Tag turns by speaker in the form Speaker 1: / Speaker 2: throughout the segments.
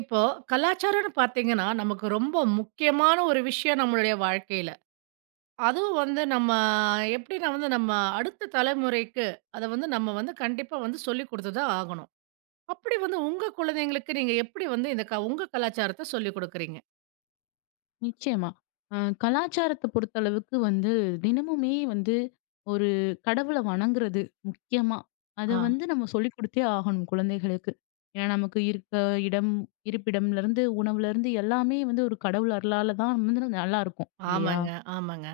Speaker 1: இப்போ கலாச்சாரம்னு பார்த்தீங்கன்னா, நமக்கு ரொம்ப முக்கியமான ஒரு விஷயம் நம்மளுடைய வாழ்க்கையில. அதுவும் வந்து நம்ம எப்படின்னா வந்து நம்ம அடுத்த தலைமுறைக்கு அத வந்து நம்ம வந்து கண்டிப்பா வந்து சொல்லிக் குடுத்து தான் ஆகணும். அப்படி வந்து உங்க குழந்தைங்களுக்கு நீங்க எப்படி வந்து இந்த க உங்க கலாச்சாரத்த சொல்லிக் குடுக்குறீங்க?
Speaker 2: நிச்சயமா. அ கலாச்சாரத்த பொறுத்தளவுக்கு வந்து தினமுமே வந்து ஒரு கடவுள வணங்குறது முக்கியமா. அத
Speaker 1: ஆ.
Speaker 2: வந்து நம்ம சொல்லிக் குடுத்தே ஆகணும் குழந்தைகளுக்கு. ஏன்னா நமக்கு இருக்க இடம், இருப்பிடம்லருந்து, உணவுலருந்து எல்லாமே வந்து ஒரு கடவுள் அருளால தான் வந்து நல்லாருக்கும் இல்லையா?
Speaker 1: ஆமாங்க, ஆமாங்க.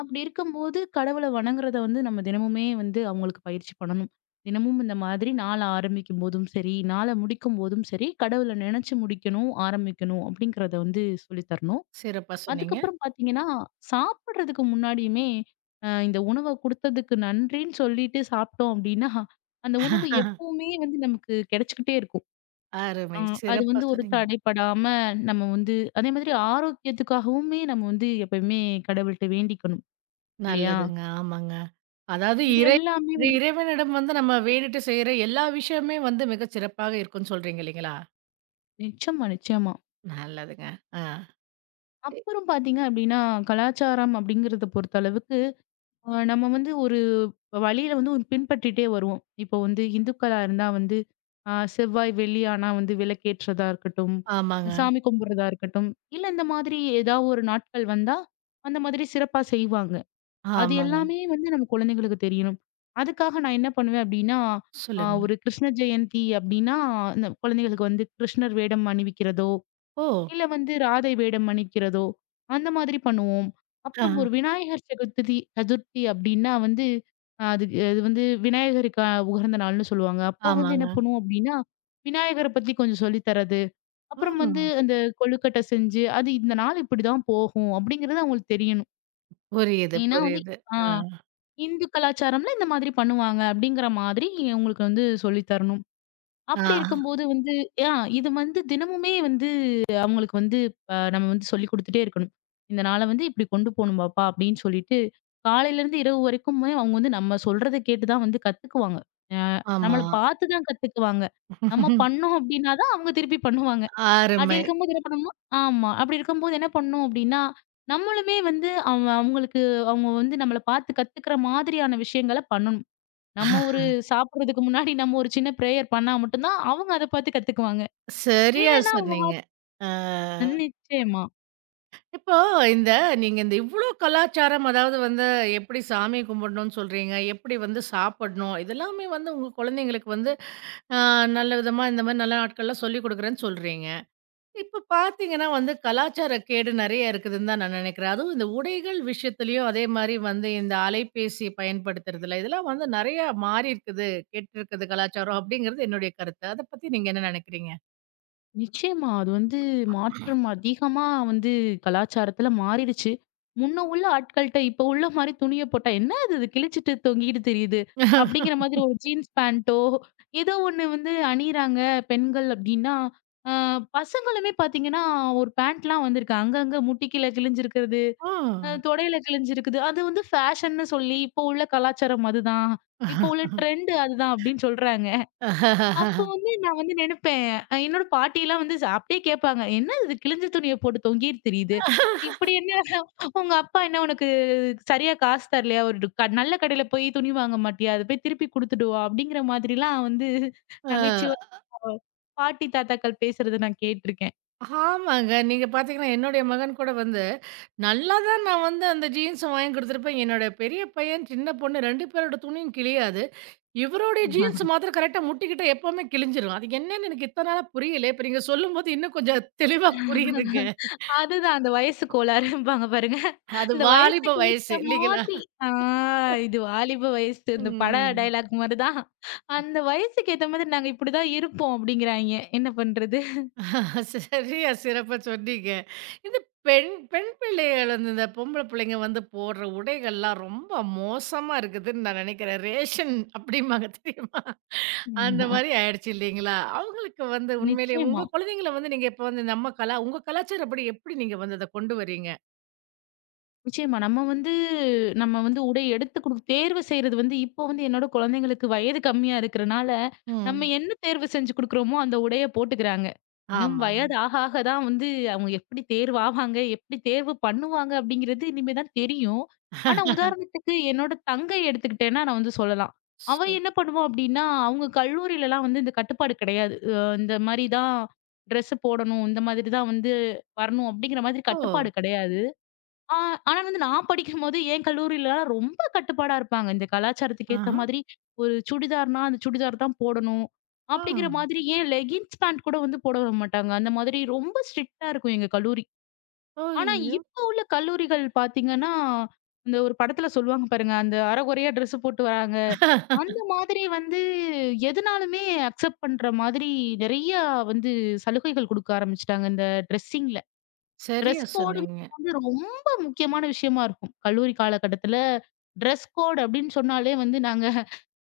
Speaker 2: அப்படி இருக்கும்போது கடவுள வணங்குறத வந்து நம்ம தினமுமே வந்து அவங்களுக்கு பயிற்சி பண்ணணும். தினமும் இந்த மாதிரி நாள ஆரம்பிக்கும்போதும் சரி, நாள முடிக்கும்போதும் சரி, கடவுள நினைச்சு முடிக்கணும், ஆரம்பிக்கணும் அப்படிங்கிறத வந்து சொல்லி தரணும்.
Speaker 1: சிறப்பா சொன்னீங்க.
Speaker 2: அதுக்கப்புறம் பார்த்தீங்கன்னா, சாப்பிடுறதுக்கு முன்னாடியுமே இந்த உணவ குடுத்ததுக்கு நன்றின்னு சொல்லிட்டு சாப்பிட்டோம் அப்டின்னா, அந்த உணவு எப்பவுமே வந்து நமக்கு கிடைச்சுக்கிட்டே இருக்கும். அ
Speaker 1: அருமை.
Speaker 2: அது
Speaker 1: சிறப்பா
Speaker 2: வந்து ஒரு
Speaker 1: சொன்னீங்க.
Speaker 2: தடைப்படாம நம்ம வந்து அதே மாதிரி ஆரோக்கியத்துக்காகவுமே நம்ம வந்து எப்பயுமே கடவுள்ட்ட வேண்டிக்கணும் இல்லையா?
Speaker 1: நல்லதுங்க. ஆமாங்க. அதாவது
Speaker 2: இது
Speaker 1: இறை
Speaker 2: எல்லாமே வந்து
Speaker 1: இறைவனிடம் வந்து நம்ம வேண்டிட்டு செய்ற எல்லா விஷயமுமே வந்து மிகச் சிறப்பாக இருக்கும்னு சொல்றீங்க இல்லீங்களா?
Speaker 2: நிச்சயமா, நிச்சயமா.
Speaker 1: நல்லதுங்க. ஆ.
Speaker 2: அப்புறம் பார்த்தீங்க அப்டின்னா, கலாச்சாரம் அப்டிங்கிறத பொறுத்தளவுக்கு நம்ம வந்து ஒரு வழியில வந்து ஒரு பின்பற்றிட்டே வருவோம். இப்போ வந்து இந்துக்களா இருந்தா வந்து செவ்வாய், வெள்ளி ஆனா வந்து விளக்கேற்றதா இருக்கட்டும்,
Speaker 1: ஆமாங்க,
Speaker 2: சாமி கும்பிடுறதா இருக்கட்டும், இல்ல இந்த மாதிரி ஏதாவது ஒரு நாட்கள் வந்தா, அந்த மாதிரி சிறப்பா செய்வாங்க. அது
Speaker 1: ஆமாங்க.
Speaker 2: எல்லாமே வந்து நம்ம குழந்தைங்களுக்கு தெரியணும். அதுக்காக நான் என்ன பண்ணுவேன் அப்படின்னா,
Speaker 1: சொல்லுங்க.
Speaker 2: ஒரு கிருஷ்ண ஜெயந்தி அப்படின்னா, இந்த குழந்தைகளுக்கு வந்து கிருஷ்ணர் வேடம் அணிவிக்கிறதோ
Speaker 1: ஓ!
Speaker 2: இல்ல வந்து ராதை வேடம் அணிக்கிறதோ, அந்த மாதிரி பண்ணுவோம்.
Speaker 1: ஆ.
Speaker 2: அப்புறம் ஒரு விநாயகர் சதுர்த்தி சதுர்த்தி அப்டின்னா வந்து, அதுக்கு அது வந்து விநாயகருக்கு உகந்த நாள்ன்னு சொல்லுவாங்க. அப்போ வந்து என்ன
Speaker 1: ஆமாங்க.
Speaker 2: பண்ணுவோம் அப்டின்னா, விநாயகர பத்தி கொஞ்சம் சொல்லி தர்றது, அப்புறம் வந்து
Speaker 1: ம்.
Speaker 2: அந்த கொழுக்கட்டை செஞ்சு, அது இந்த நாள் இப்டிதான் போகும் அப்டிங்கிறது அவங்களுக்கு தெரியணும்.
Speaker 1: புரியுது,
Speaker 2: ஏன்னா வந்து
Speaker 1: புரியுது.
Speaker 2: ஆ
Speaker 1: ஆ.
Speaker 2: இந்து கலாச்சாரம்ல இந்த மாதிரி பண்ணுவாங்க அப்டிங்கிற மாதிரி உங்களுக்கு வந்து சொல்லி தரணும். அப்படி
Speaker 1: ஆ.
Speaker 2: இருக்கும்போது வந்து ஆ இது வந்து தினமுமே வந்து அவங்களுக்கு வந்து நம்ம வந்து சொல்லிக் குடுத்துட்டே இருக்கணும். இந்த நாள வந்து இப்படி கொண்டு போணும் பாப்பா அப்படின்னு சொல்லிட்டு, காலையிலேருந்து இரவு வரைக்குமே அவங்க வந்து நம்ம சொல்றத கேட்டு தான் வந்து கத்துக்குவாங்க. அ
Speaker 1: ஆமா.
Speaker 2: நம்மள பார்த்து தான் கத்துக்குவாங்க. நம்ம பண்ணோம் அப்படின்னா தான் அவங்க திருப்பி பண்ணுவாங்க. அப்படி
Speaker 1: அருமை.
Speaker 2: இருக்கும்போது என்ன பண்ணணும்னா ஆமா. அப்படி இருக்கும்போது என்ன பண்ணணும் அப்படின்னா, நம்மளுமே வந்து அவங்களுக்கு அவங்க வந்து நம்மள பார்த்து கத்துக்கிற மாதிரியான விஷயங்கள பண்ணணும். நம்ம ஒரு சாப்பிடுறதுக்கு முன்னாடி நம்ம ஒரு சின்ன பிரேயர் பண்ணா மட்டும் தான் அவங்க அத பார்த்து கத்துக்குவாங்க.
Speaker 1: சரியா
Speaker 2: இல்லன்னா
Speaker 1: சொன்னீங்க. ஆ.
Speaker 2: நிச்சயமா,
Speaker 1: இப்போ இந்த நீங்க இந்த இவ்ளோ கலாச்சாரம், அதாவது வந்து எப்படி சாமி கும்பிடணும்னு சொல்றீங்க, எப்படி வந்து சாப்பிடணும், இதெல்லாமே வந்து உங்க குழந்தைங்களுக்கு வந்து, ஆ நல்ல விதமா இந்த மாரி நல்ல நாட்கள்ல சொல்லிக் குடுக்குறேன்னு சொல்றீங்க. இப்ப பார்த்தீங்கன்னா வந்து, கலாச்சார கேடு நெறைய இருக்குதுன்னு தான் நான் நெனைக்கிறேன். அதுவும் இந்த உடைகள் விஷயத்திலயும் அதே மாரி வந்து இந்த அலைபேசி பயன்படுத்துறதுல, இதெல்லாம் வந்து நெறையா மாறியிருக்குது. கெட்டிருக்குது கலாச்சாரம் அப்படிங்கிறது என்னுடைய கருத்து. அத பத்தி நீங்க என்ன நெனைக்கிறீங்க?
Speaker 2: நிச்சயமா. அது வந்து மாற்றம் அதிகமா வந்து கலாச்சாரத்துல மாறிடுச்சு. முன்ன உள்ள ஆட்கள்ட்ட இப்ப உள்ள மாரி துணிய போட்டா, "என்ன அது இது கிழிச்சிட்டு தொங்கிட்டு திரியுது?" அப்படிங்கிற மாதிரி ஒரு ஜீன்ஸ் பேண்டோ, ஏதோ ஒண்ணு வந்து அணியிறாங்க பெண்கள் அப்படின்னா, அ பசங்களுமே பார்த்தீங்கன்னா, ஒரு பேண்ட்லாம் வந்திருக்கு. அங்கங்க முட்டிக்கீழ கிழிஞ்சிருக்கிறது
Speaker 1: ஆ.
Speaker 2: தொடையில கிழிஞ்சிருக்குது. அது வந்து ஃபேஷன்னு சொல்லி, இப்போ உள்ள கலாச்சாரம் அதுதான். இப்போ உள்ள ட்ரெண்ட் அதுதான் அப்டின்னு சொல்றாங்க. அப்போ வந்து நான் வந்து நெனப்பேன், என்னோட பாட்டிலாம் வந்து அப்டியே கேட்பாங்க. "என்ன இது கிழிஞ்ச துணிய போட்டு தொங்கிட்டு திரியுது? இப்டி என்ன உங்க அப்பா என்ன உனக்கு சரியா காசு தரலையா? ஒரு நல்ல கடையில போய் துணி வாங்க மாட்டியா? அத போய் திருப்பி குடுத்துட்டு வா" அப்டிங்கிற மாதிரிலாம் வந்து
Speaker 1: அ
Speaker 2: நகைச்சுவை பாட்டி, தாத்தாக்கள் பேசுறத நான் கேட்டுருக்கேன்.
Speaker 1: ஆமாங்க. நீங்க பார்த்தீங்கன்னா, என்னுடைய மகன் கூட வந்து, நல்லா தான் நான் வந்து அந்த ஜீன்ஸ வாங்கி குடுத்துருப்பேன். என்னோட பெரிய பையன், சின்ன பொண்ணு 2 பேரோட துணியும் கிழியாது. இவருடைய ஜீன்ஸ் மாத்திரம் கரெக்ட்டா முட்டிக்கிட்ட எப்பவுமே கிழிஞ்சிரும். அது என்னன்னு எனக்கு இத்தன நாளா புரியல. இப்ப நீங்க சொல்லும்போது இன்னும் கொஞ்சம் தெளிவா புரியுதுங்க.
Speaker 2: அதுதான் அந்த வயசு கோளாறும்பாங்க பாருங்க.
Speaker 1: அது
Speaker 2: இந்த
Speaker 1: வாலிப
Speaker 2: வயசுக்கு
Speaker 1: வயசு
Speaker 2: ஏத்த
Speaker 1: இல்லைங்களா?
Speaker 2: மாதிரி ஆ இது வாலிப வயசு இந்த பட
Speaker 1: ம்.
Speaker 2: டயலாக் மாரி தான். அந்த வயசுக்கு ஏத்த மாதிரி நாங்க இப்படிதான் இருப்போம் அப்படிங்கிறாய்ங்க. என்ன பண்றது?
Speaker 1: சரியா சிறப்பா சொன்னீங்க. இந்த பெண் பெண் பிள்ளைகள் வந்து இந்த பொம்பள பிள்ளைங்க வந்து போடுற உடைகள்லாம் ரொம்ப மோசமா இருக்குதுன்னு நான் நினைக்கிறேன். ரேஷன் அப்படிம்பாங்க தெரியுமா? அந்த
Speaker 2: ஆமா.
Speaker 1: மாரி ஆயிடுச்சு இல்லைங்களா? அவங்களுக்கு வந்து உண்மையிலேயே
Speaker 2: நிச்சயமா.
Speaker 1: உங்க குழந்தைங்கள வந்து நீங்க இப்ப வந்து நம்ம கலா உங்க கலாச்சாரப்படி எப்படி நீங்க வந்து அத கொண்டு வரீங்க?
Speaker 2: நிச்சயமா. நம்ம வந்து நம்ம வந்து உடை எடுத்து குடு தேர்வு செய்றது வந்து இப்போ வந்து என்னோட குழந்தைங்களுக்கு வயது கம்மியா இருக்கிறனால, நம்ம
Speaker 1: ம்.
Speaker 2: என்ன தேர்வு செஞ்சு குடுக்குறோமோ அந்த உடைய போட்டுக்கிறாங்க. இன்னும்
Speaker 1: ஆமாங்க.
Speaker 2: வயது ஆக ஆக தான் வந்து அவங்க எப்படி தேர்வு ஆவாங்க, எப்படி தேர்வு பண்ணுவாங்க அப்படிங்கிறது இனிமே தான் தெரியும். ஆனா உதாரணத்துக்கு என்னோட தங்கை எடுத்துக்கிட்டேன்னா நான் வந்து சொல்லலாம். அவ என்ன பண்ணுவா அப்படின்னா, அவங்க கல்லூரிலலாம் வந்து இந்த கட்டுப்பாடு கிடையாது. இந்த மாரி தான் ட்ரெஸ் போடணும், இந்த மாதிரி தான் வந்து வரணும் அப்படிங்கிற மாதிரி
Speaker 1: ஓ!
Speaker 2: கட்டுப்பாடு கிடையாது. ஆ ஆனா வந்து நான் படிக்கும்போது, என் கல்லூரிலலாம் ரொம்ப கட்டுப்பாடா இருப்பாங்க. இந்த கலாச்சாரத்துக்கு ஏத்த
Speaker 1: ஆஹா!
Speaker 2: மாதிரி ஒரு சுடிதார்னா, அந்த சுடிதார் தான் போடணும்.
Speaker 1: ஆ.
Speaker 2: அப்படிங்கிற மாதிரி ஏன் லெகின்ஸ் பேண்ட் கூட வந்து போட விட மாட்டாங்க. அந்த மாதிரி ரொம்ப ஸ்ட்ரிக்ட்டா இருக்கும் எங்க கல்லூரி. ஆனா
Speaker 1: ஐயோ!
Speaker 2: இப்போ உள்ள கல்லூரிகள் பார்த்தீங்கன்னா, இந்த ஒரு படத்துல சொல்லுவாங்க பாருங்க, அந்த அரைகுறையா ட்ரெஸ் போட்டு வராங்க. அந்த மாதிரி வந்து எதுனாலுமே அக்செப்ட் பண்ற மாதிரி நெறைய வந்து சலுகைகள் குடுக்க ஆரம்பிச்சுட்டாங்க. இந்த ட்ரெஸ்ஸிங்
Speaker 1: சரியா
Speaker 2: டிரெஸ் கோடுங்கிறது
Speaker 1: சொன்னீங்க.
Speaker 2: வந்து ரொம்ப முக்கியமான விஷயமா இருக்கும். கல்லூரி காலகட்டத்துல டிரெஸ் கோட் அப்படின்னு சொன்னாலே வந்து நாங்க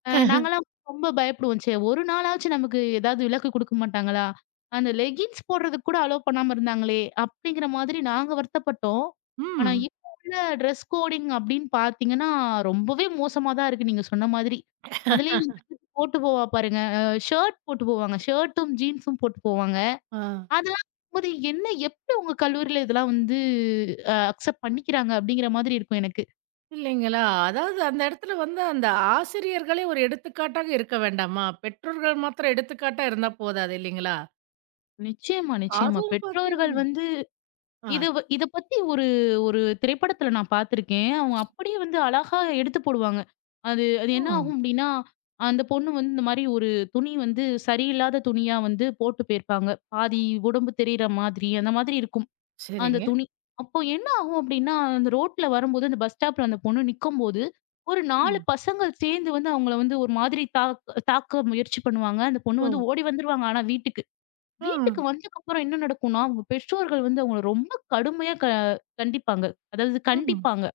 Speaker 2: அ நாங்கலாம் ரொம்ப பயப்படுவோம். ச்சே! ஒரு நாளாச்சும் நமக்கு ஏதாவது விலக்கு குடுக்க மாட்டாங்களா? அந்த லெகின்ஸ் போடுறதுக்கு கூட அலோ பண்ணாம இருந்தாங்களே! அப்படிங்கிற மாதிரி நாங்க வருத்தப்பட்டோம். ஆனா
Speaker 1: ம்.
Speaker 2: இப்ப உள்ள டிரெஸ் கோடிங் அப்படின்னு பார்த்தீங்கன்னா, ரொம்பவே மோசமா தான் இருக்கு நீங்க சொன்ன மாதிரி. அதுலயும் என் தங்கச்சி போட்டு போவா பாருங்க. ஷர்ட் போட்டு போவாங்க. ஷர்ட்டும், ஜீன்ஸும் போட்டு போவாங்க.
Speaker 1: ஆ.
Speaker 2: அதெல்லாம் போது என்ன எப்படி உங்க கல்லூரியில இதெல்லாம் வந்து அக்செப்ட் பண்ணிக்கிறாங்க? அப்படிங்கிற மாதிரி இருக்கும் எனக்கு.
Speaker 1: இல்லைங்களா? அதாவது அந்த இடத்துல வந்து அந்த ஆசிரியர்களே ஒரு எடுத்துக்காட்டாக இருக்க வேண்டாமா? பெற்றோர்கள் மாத்திரம் எடுத்துக்காட்டா இருந்தா போதாது இல்லைங்களா?
Speaker 2: நிச்சயமா, நிச்சயமா.
Speaker 1: அதுவும் பார்த்தீங்க
Speaker 2: பெற்றோர்கள் வந்து
Speaker 1: ஆ.
Speaker 2: இத பத்தி ஒரு ஒரு திரைப்படத்துல நான் பார்த்துருக்கேன். அவங்க அப்படியே வந்து அழகா எடுத்து போடுவாங்க. அது அது என்ன
Speaker 1: ம்.
Speaker 2: ஆகும் அப்படின்னா, அந்த பொண்ணு வந்து இந்த மாரி ஒரு துணி வந்து சரியில்லாத துணியா வந்து போட்டு போயிருப்பாங்க. பாதி உடம்பு தெரியிற மாதிரி அந்த மாதிரி இருக்கும். அந்த
Speaker 1: சரிங்க.
Speaker 2: துணி. அப்போ என்ன ஆகும் அப்டின்னா, அந்த ரோட்ல வரும்போது, அந்த பஸ் ஸ்டாப்ல அந்த பொண்ணு நிக்கும்போது, ஒரு 4
Speaker 1: ம்.
Speaker 2: பசங்கள் சேர்ந்து வந்து அவங்கள வந்து ஒரு மாதிரி தாக்க முயற்சி பண்ணுவாங்க. அந்த பொண்ணு
Speaker 1: ஓ!
Speaker 2: வந்து ஓடி வந்துருவாங்க ஆனா வீட்டுக்கு.
Speaker 1: ஆ.
Speaker 2: வீட்டுக்கு வந்ததுக்கப்புறம் என்ன நடக்கும்னா, அவங்க பெற்றோர்கள் வந்து அவங்கள ரொம்ப கடுமையா கண்டிப்பாங்க. அதாவது
Speaker 1: ம்.
Speaker 2: கண்டிப்பாங்க.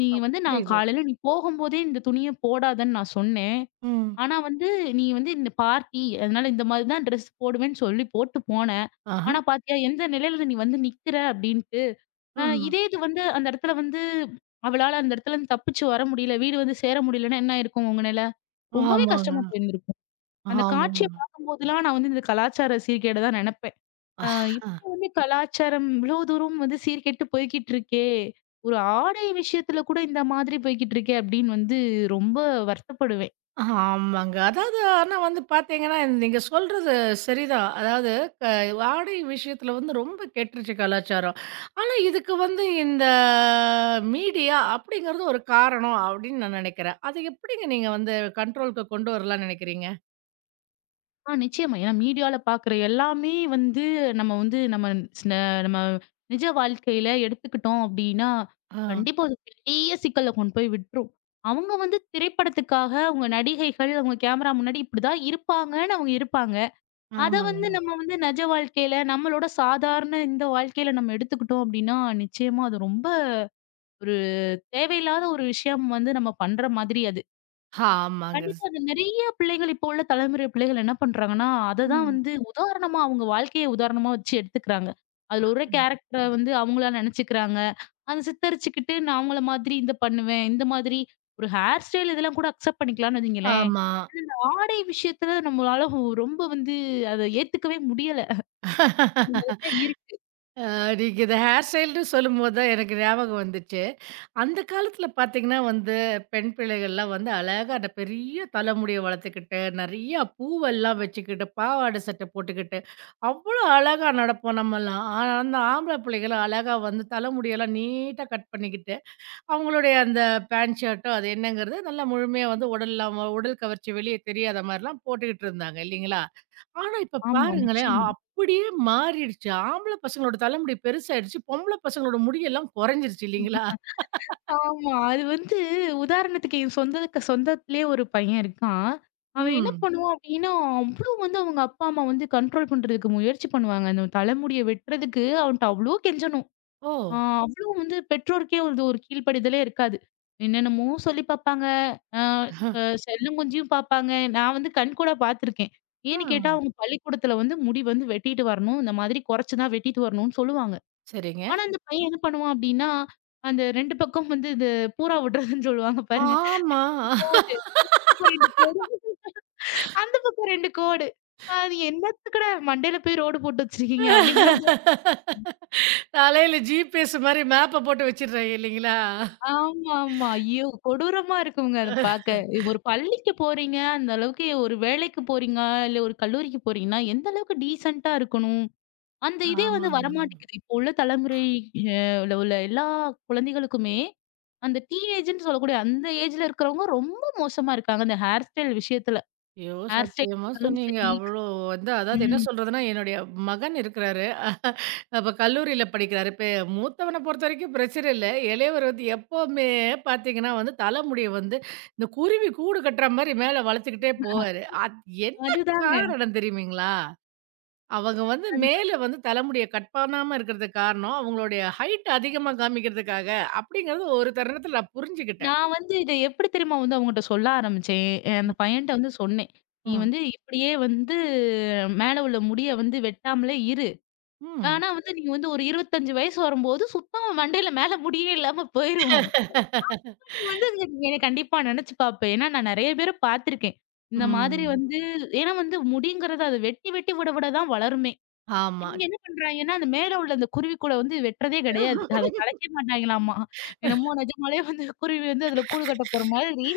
Speaker 2: "நீ
Speaker 1: அ
Speaker 2: வந்து நான்
Speaker 1: புரியுது.
Speaker 2: காலையில நீ போகும்போதே இந்த துணிய போடாதன்னு நான் சொன்னேன்.
Speaker 1: ம்.
Speaker 2: ஆனா வந்து நீ வந்து இந்த பார்ட்டி அதனால இந்த மாரி தான் ட்ரெஸ் போடுவேன்னு சொல்லி போட்டு போன.
Speaker 1: ஆஹா.
Speaker 2: ஆனா பாத்தியா எந்த நிலையில நீ வந்து நிக்கிற" அப்டின்ட்டு
Speaker 1: ம்.
Speaker 2: இதே இது வந்து அந்த இடத்துல வந்து அவளால அந்த இடத்துலருந்து தப்பிச்சு வர முடியல. வீடு வந்து சேர முடியலன்னா என்ன ஆயிருக்கும் உங்க நிலை? ரொம்பவே
Speaker 1: ஆமாங்க.
Speaker 2: கஷ்டமா போயிருந்திருக்கும். அந்த
Speaker 1: ஆமாங்க.
Speaker 2: காட்சிய பார்க்கும்போதெல்லாம் நான் வந்து இந்த கலாச்சார சீர்கேட தான் நினைப்பேன். அ இப்படி வந்து கலாச்சாரம் இவ்ளோ தூரம் வந்து சீர்கெட்டு போய்க்கிட்டு இருக்கே! ஒரு ஆடை விஷயத்துல கூட இந்த மாதிரி போய்க்கிட்டு இருக்கே! அப்படின்னு வந்து ரொம்ப வருத்தப்படுவேன்.
Speaker 1: ஆமாங்க. அதாவது ஆனா வந்து பார்த்தீங்கன்னா, நீங்க சொல்றது சரிதான். அதாவது க ஆடை விஷயத்தில வந்து ரொம்ப கெட்டுருச்சு கலாச்சாரம். ஆனா இதுக்கு வந்து இந்த மீடியா அப்படிங்கிறது ஒரு காரணம் அப்படின்னு நான் நெனைக்கிறேன். அது எப்படிங்க நீங்க வந்து கண்ட்ரோலுக்கு கொண்டு வரலாம்ன்னு நெனைக்கிறீங்க?
Speaker 2: நிச்சயமா. ஏன்னா மீடியால பாக்குற எல்லாமே வந்து நம்ம வந்து நம்ம ஸ்ன நம்ம நிஜ வாழ்க்கையில எடுத்துக்கிட்டோம் அப்டின்னா,
Speaker 1: ஆ.
Speaker 2: கண்டிப்பா அது பெரிய சிக்கல்ல கொண்டு போய் விட்டுரும். அவங்க வந்து திரைப்படத்துக்காக அவங்க நடிகைகள், அவங்க கேமரா முன்னாடி இப்படிதான் இருப்பாங்கன்னு அவங்க இருப்பாங்க. அத வந்து
Speaker 1: ஆமாங்க.
Speaker 2: நம்ம வந்து நிஜ வாழ்க்கையில நம்மளோட சாதாரண இந்த வாழ்க்கையில நம்ம எடுத்துக்கிட்டோம் அப்டின்னா, நிச்சயமா அது ரொம்ப ஒரு தேவையில்லாத ஒரு விஷயம் வந்து நம்ம பண்ற மாதிரி அது.
Speaker 1: ஆமாங்க.
Speaker 2: கண்டிப்பா.
Speaker 1: ஸ்
Speaker 2: அது நெறைய பிள்ளைகள் இப்போ உள்ள தலைமுறை பிள்ளைகள் என்ன பண்றாங்கன்னா, அததான்
Speaker 1: ம்.
Speaker 2: வந்து உதாரணமா அவங்க வாழ்க்கைய உதாரணமா வச்சு எடுத்துக்கிறாங்க. அதுல ஒரு கேரக்டர வந்து அவங்களா நெனச்சுக்கிறாங்க. அத சித்தரிச்சுக்கிட்டு நான் அவங்கள மாதிரி இந்த பண்ணுவேன். இந்த மாதிரி ஒரு ஹேர் ஸ்டைல் இதெல்லாம் கூட அக்செப்ட் பண்ணிக்கலாம்னு வையுங்களேன்.
Speaker 1: ஆமா.
Speaker 2: ஆடை விஷயத்துல நம்மளால ரொம்ப வந்து அத ஏத்துக்கவே முடியல. அதுதான் இருக்கு.
Speaker 1: நீங்க இந்த ஹேர் ஸ்டைல்ன்னு சொல்லும்போது தான் எனக்கு ஞாபகம் வந்துச்சு. அந்த காலத்தில பார்த்தீங்கன்னா வந்து, பெண் பிள்ளைகள்லாம் வந்து அழகா அந்த பெரிய தலைமுடிய வளர்த்துக்கிட்டு, நிறையா பூவெல்லாம் வச்சுக்கிட்டு, பாவாடை சட்டை போட்டுக்கிட்டு, அவ்வளோ அழகா நடப்போம் நம்மலாம். ஆனா அந்த ஆம்பள பிள்ளைகள்லாம் அழகா வந்து தலைமுடியெல்லாம் நீட்டா கட் பண்ணிக்கிட்டு அவங்களுடைய அந்த பேண்ட் ஷர்ட்டோ அது என்னங்கிறது நல்லா முழுமையா வந்து உடல்லாம் உடல் கவர்ச்சி வெளியே தெரியாத மாரிலாம் போட்டுக்கிட்டு இருந்தாங்க இல்லைங்களா? ஆனா, இப்ப
Speaker 2: ஆமா,
Speaker 1: பாருங்களேன் அ
Speaker 2: நிச்சயமா.
Speaker 1: அப்படியே மாறிடுச்சு. ஆம்பள பசங்களோட தலைமுடி பெருசாயிடுச்சு. பொம்பள பசங்களோட முடியெல்லாம் குறைஞ்சிருச்சு இல்லைங்களா?
Speaker 2: ஆமா. அது வந்து உதாரணத்துக்கு என் சொந்தத்திலேயே ஒரு பையன் இருக்கான். அவன் என்ன
Speaker 1: ம்.
Speaker 2: பண்ணுவான் அப்டின்னா, அவ்ளோ வந்து அவங்க அப்பா, அம்மா வந்து கண்ட்ரோல் பண்றதுக்கு முயற்சி பண்ணுவாங்க. அந்த தலைமுடிய வெட்டுறதுக்கு அவன்ட்ட அவ்ளோ கெஞ்சணும்.
Speaker 1: ஓ!
Speaker 2: ஆ அவ்ளோ வந்து பெற்றோருக்கே வந்து ஒரு கீழ்ப்படிதலே இருக்காது. என்னென்னமோ சொல்லி பாப்பாங்க. அ
Speaker 1: அஹ்,
Speaker 2: அ செல்லங்குஞ்சியும் பாப்பாங்க. நான் வந்து கண்கூடா பார்த்துருக்கேன்.
Speaker 1: ஆ
Speaker 2: ஏன்னு கேட்டா அவங்க பள்ளிக்கூடத்துல வந்து முடி வந்து வெட்டிட்டு வரணும். இந்த மாதிரி குறைச்சு தான் வெட்டிட்டு வரணும்னு சொல்லுவாங்க.
Speaker 1: சரிங்க.
Speaker 2: ஆனா, அந்த பையன் என்ன பண்ணுவான் அப்டின்னா, அந்த 2 பக்கம் வந்து இது பூரா விடுறதுன்னு சொல்லுவாங்க பாருங்க.
Speaker 1: ஆமா.
Speaker 2: கோடு. 2 கோடுக்கு 2 கோடு. அது என்னத்துக்குடா மண்டையில போய் ரோடு போட்டு வச்சிருக்கீங்க அப்டிங்கிற மாரி.
Speaker 1: தலையில ஜிபிஎஸ் மாரி மேப்ப போட்டு வச்சுடுறாங்க இல்லைங்களா?
Speaker 2: ஆமாமா. ஐயோ! கொடூரமா இருக்குங்க அத பாக்க.
Speaker 1: அஹ்,
Speaker 2: ஒரு பள்ளிக்கு போறீங்க, அந்த அளவுக்கு ஒரு வேலைக்கு போறீங்க, இல்ல ஒரு கல்லூரிக்கு போறீங்கன்னா, எந்த அளவுக்கு டீசென்ட்டா இருக்கணும்? அந்த இதே வந்து
Speaker 1: ஆமாங்க.
Speaker 2: வரமாட்டேங்குது. இப்போ உள்ள தலைமுறை அ ல உள்ள எல்லா குழந்தைகளுக்குமே, அந்த டீனேஜ்ன்னு சொல்லக்கூடிய அந்த ஏஜ்ல இருக்கிறவங்க ரொம்ப மோசமா இருக்காங்க. அந்த ஹேர் ஸ்டைல் விஷயத்துல.
Speaker 1: ஐயோ!
Speaker 2: ஹேர் ஸ்டைல்
Speaker 1: சத்தியமா
Speaker 2: இருந்தாலும்
Speaker 1: சொன்னீங்க.
Speaker 2: சரி.
Speaker 1: அவ்ளோ வந்து அதாவது என்ன
Speaker 2: ம்.
Speaker 1: சொல்றதுன்னா, என்னுடைய மகன் இருக்கிறாரு. அப்ப கல்லூரியில படிக்கிறாரு. இப்ப மூத்தவன பொறுத்தவரைக்கும் பிரச்சனை இல்ல. இளையவர் வந்து எப்பவுமே பார்த்தீங்கன்னா வந்து, தலைமுடிய வந்து இந்த குருவி கூடு கட்டுற மாரி மேல வளச்சுக்கிட்டே போவாரு. அது என்ன
Speaker 2: அதுதாங்க.
Speaker 1: காரணம் தெரியுமீங்களா? அவங்க வந்து
Speaker 2: அதுதான்.
Speaker 1: மேல வந்து தலைமுடிய கட் பண்ணாம இருக்கிறதுக்கு காரணம், அவங்களுடைய ஹைட் அதிகமா காமிக்கிறதுக்காக அப்படிங்கிறது ஒரு தருணத்தில நான் புரிஞ்சுகிட்டேன்.
Speaker 2: நான் வந்து இத எப்படி தெரியுமா வந்து அவங்கட்ட சொல்ல ஆரம்பிச்சேன். அந்த
Speaker 1: ம்.
Speaker 2: பையன்ட்ட வந்து சொன்னேன். "நீ
Speaker 1: ம்.
Speaker 2: வந்து இப்படியே வந்து மேல உள்ள முடிய வந்து வெட்டாமலே இரு. ஆனா வந்து நீ வந்து ஒரு 25 வயசு வரும்போது சுத்தமா மண்டையில மேல முடியே இல்லாம போயிரும்."
Speaker 1: ம்.
Speaker 2: வந்து என்ன கண்டிப்பா நெனச்சு பாப்பேன். ஏன்னா, நான் நெறைய பேர பார்த்துருக்கேன். இந்த மாதிரி
Speaker 1: ம்.
Speaker 2: வந்து ஏன்னா வந்து முடிங்கிறது அது வெட்டி வெட்டி விட விட தான் வளருமே.
Speaker 1: ஆமா.
Speaker 2: இவங்க என்ன பண்றாங்கன்னா, அந்த மேல உள்ள அந்த குருவிக்கூட வந்து வெட்டுறதே கிடையாது. அத கலைக்க மாட்டாங்களாமா. என்னமோ நிஜமாலே வந்து குருவி வந்து அதுல கூடு கட்ட போற மாதிரி,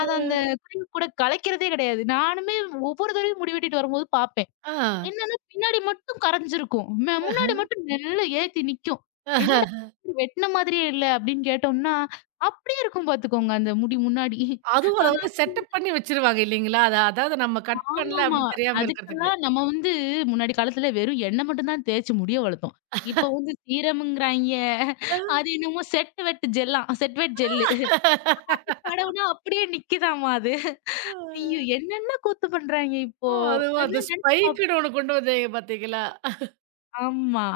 Speaker 2: அத அந்த குருவிக்கூட கலைக்கிறதே கிடையாது. நானுமே ஒவ்வொரு தடவையும் முடி வெட்டிட்டு வரும்போது பார்ப்பேன்.
Speaker 1: ஆ.
Speaker 2: என்னன்னா பின்னாடி மட்டும் கரஞ்சிருக்கும்.
Speaker 1: ஆஹ.
Speaker 2: முன்னாடி மட்டும் மெல்ல ஏத்தி நிக்கும்.
Speaker 1: ஆஹ.
Speaker 2: "என்னடா! வெட்டுன மாதிரியே இல்ல." அப்படின்னு கேட்டோம்னா, அப்படியே இருக்கும் பாத்துக்கோங்க அந்த முடி முன்னாடி.
Speaker 1: அதுவும் அத வந்து செட்டப் பண்ணி வச்சுருவாங்க இல்லைங்களா? அத அதாவது நம்ம கட் பண்ணல
Speaker 2: ஆமாமா.
Speaker 1: அப்படின்னு தெரியாம இருக்கிறதுக்கு.
Speaker 2: அதுக்கெல்லாம் நம்ம வந்து முன்னாடி காலத்துல வெறும் எண்ணெய் மட்டும் தான் தேய்ச்சு முடிய வளர்த்தோம். இப்ப வந்து சீரம்ங்கிறாய்ங்க. அது என்னமோ செட் வெட் ஜெல்லாம் செட் வெட் ஜெல்லு. தடவுனா அப்படியே நிக்குதாமா அது. ஐயோ! என்னென்ன கூத்து பண்றாய்ங்க இப்போ.
Speaker 1: ஆ அதுவும் அந்த
Speaker 2: அதெல்லாம் நெனச்சு பாப்
Speaker 1: ஸ்பைக்குன்னு ஒண்ணு கொண்டு வந்தீங்க பார்த்தீங்களா?
Speaker 2: ஆமா.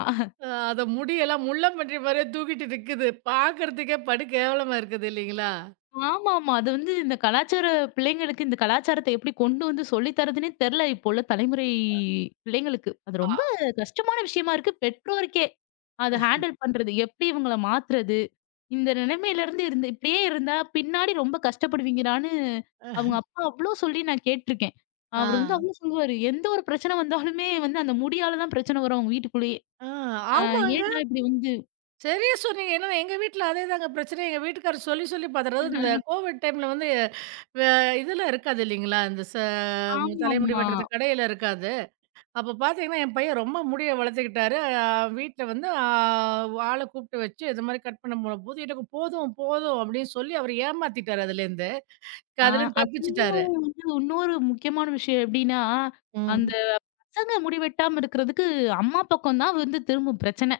Speaker 1: அ அத முடியெல்லாம் முள்ளம்பன்றி மாரியே தூக்கிட்டு நிக்குது. பாக்கறதுக்கே படு கேவலமா இருக்குது இல்லைங்களா?
Speaker 2: ஆமாமா. அது வந்து இந்த கலாச்சார பிள்ளைங்களுக்கு இந்த கலாச்சாரத்த எப்படி கொண்டு வந்து சொல்லி தர்றதுன்னே தெர்ல. இப்போ உள்ள தலைமுறை பிள்ளைங்களுக்கு. அது ரொம்ப
Speaker 1: ஆ.
Speaker 2: கஷ்டமான விஷயமா இருக்கு. பெற்றோருக்கே. அத ஹேண்டில் பண்றது. எப்படி இவங்கள மாத்துறது? இந்த நிலைமையில இருந்து இருந்து இப்படியே இருந்தா பின்னாடி ரொம்ப கஷ்டப்படுவீங்கடான்னு
Speaker 1: ஆ.
Speaker 2: அவங்க அப்பா அவ்ளோ சொல்லி நான் கேட்டுருக்கேன். அவரு வந்து
Speaker 1: ஆ.
Speaker 2: அவ்ளோ சொல்லுவாரு. எந்த ஒரு பிரச்சனை வந்தாலுமே வந்து அந்த முடியால தான் பிரச்சனை வரும் அவங்க வீட்டுக்குள்ளேயே. ஆ
Speaker 1: ஆமாங்க.
Speaker 2: ஏன்டா இப்படி வந்து
Speaker 1: சரியா சொன்னீங்க. ஏன்னா எங்க வீட்ல அதேதாங்க பிரச்சனை. எங்க வீட்டுக்காரர் சொல்லி சொல்லி பார்த்தாரு. அதாவது இந்த கோவிட் டைம்ல வந்து வே இதெல்லாம் இருக்காது இல்லைங்களா? இந்த ச தலைமுடி
Speaker 2: ஆமாமா.
Speaker 1: வெட்டுறது கடையில இருக்காது. அப்ப பார்த்தீங்கன்னா, என் பையன் ரொம்ப முடிய வளர்த்துக்கிட்டாரு. அ வீட்ல வந்து ஆ ஆள கூப்பிட்டு வச்சு இது மாரி கட் பண்ண போனபோது, எனக்கு போதும் போதும் அப்படின்னு சொல்லி அவரு ஏமாத்திட்டாரு அதுலேருந்து.
Speaker 2: ஆ
Speaker 1: அதுலேருந்து
Speaker 2: அது
Speaker 1: தப்பிச்சுட்டாரு.
Speaker 2: வந்து இன்னொரு முக்கியமான விஷயம் எப்படின்னா,
Speaker 1: ம்.
Speaker 2: அந்த பசங்க முடி வெட்டாம இருக்கிறதுக்கு அம்மா பக்கம் தான் வந்து திரும்பும் பிரச்சனை.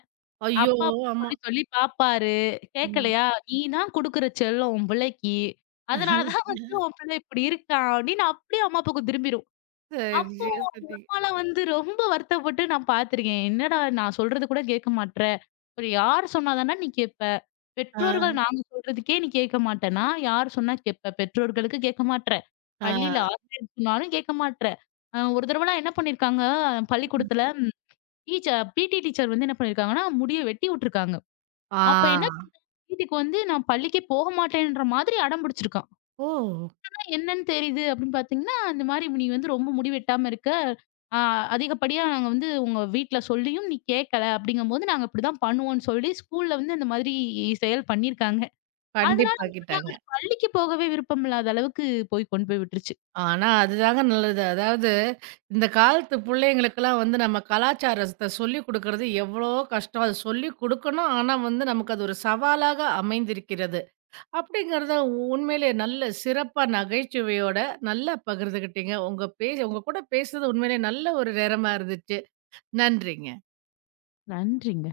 Speaker 1: ஐயோ!
Speaker 2: அப்பா வந்து
Speaker 1: ஆமா.
Speaker 2: சொல்லி சொல்லி பாப்பாரு.
Speaker 1: ம்.
Speaker 2: கேட்கலையா, "நீ தான் குடுக்குற செல்லம் உன் பிள்ளைக்கு. அதனால தான் வந்து உன் பிள்ளை இப்படி இருக்கான்" அப்படின்னு அப்படியே அம்மா பக்கம் திரும்பிரும். அப்போ
Speaker 1: சரியா சொன்னீங்க.
Speaker 2: அம்மாலாம் வந்து ரொம்ப வருத்தப்பட்டு நான் பார்த்துருக்கேன். "என்னடா நான் சொல்றது கூட கேட்க மாட்ற! ஒரு யார் சொன்னா தானே நீ கேட்ப?
Speaker 1: ஆ.
Speaker 2: பெற்றோர்கள் நாங்க சொல்றதுக்கே நீ கேட்க மாட்டேன்னா, யார் சொன்னா கேட்ப? பெற்றோர்களுக்கு கேட்க மாட்ற.
Speaker 1: ஆ.
Speaker 2: பள்ளியில ஆசிரியர் சொன்னாலும் கேட்க மாட்ற." ஒரு தடவலாம் என்ன பண்ணியிருக்காங்க, பள்ளிக்கூடத்துல டீச்சர் வந்து என்ன பண்ணியிருக்காங்கன்னா, முடிய வெட்டி விட்டுருக்காங்க.
Speaker 1: ஆ.
Speaker 2: அப்ப என்ன பண்றா, வீட்டுக்கு வந்து நான் பள்ளிக்கே போக மாட்டேன்ற மாதிரி அடம் பிடிச்சிருக்கா.
Speaker 1: ஓ!
Speaker 2: என்னன்னு தெரியுது அப்படின்னு பார்த்தீங்கன்னா, அந்த மாரி நீ வந்து ரொம்ப முடி வெட்டாம இருக்க. ஆ அதிகப்படியா நாங்க வந்து உங்க வீட்ல சொல்லியும் நீ கேட்கல அப்படிங்கும்போது, நாங்க இப்படிதான் பண்ணுவோம்னு சொல்லி ஸ்கூல்ல வந்து அந்த மாதிரி செயல் பண்ணியிருக்காங்க. அதனால அவங்க என்ன
Speaker 1: கண்டிப்பாக்கிட்டாங்க.
Speaker 2: பண்ணாங்கன்னா, பள்ளிக்கு போகவே விருப்பம் இல்லாத அளவுக்கு போய் கொண்டு போய் விட்டுருச்சு.
Speaker 1: ஆனா, அதுதாங்க நல்லது. அதாவது இந்த காலத்து புள்ளைங்களுக்கெல்லாம் வந்து நம்ம கலாச்சாரத்த சொல்லிக் குடுக்குறது எவ்வளோ கஷ்டம். அது சொல்லிக் குடுக்கணும். ஆனா வந்து நமக்கு அது ஒரு சவாலாக அமைந்திருக்கிறது. அப்படிங்கிறத உண்மையிலே நல்ல சிறப்பா நகைச்சுவையோட நல்லா பகிர்ந்துக்கிட்டீங்க. உங்க பேச உங்க கூட பேசுனது உண்மையிலே நல்ல ஒரு நேரமா இருந்துச்சு. நன்றிங்க.
Speaker 2: நன்றிங்க.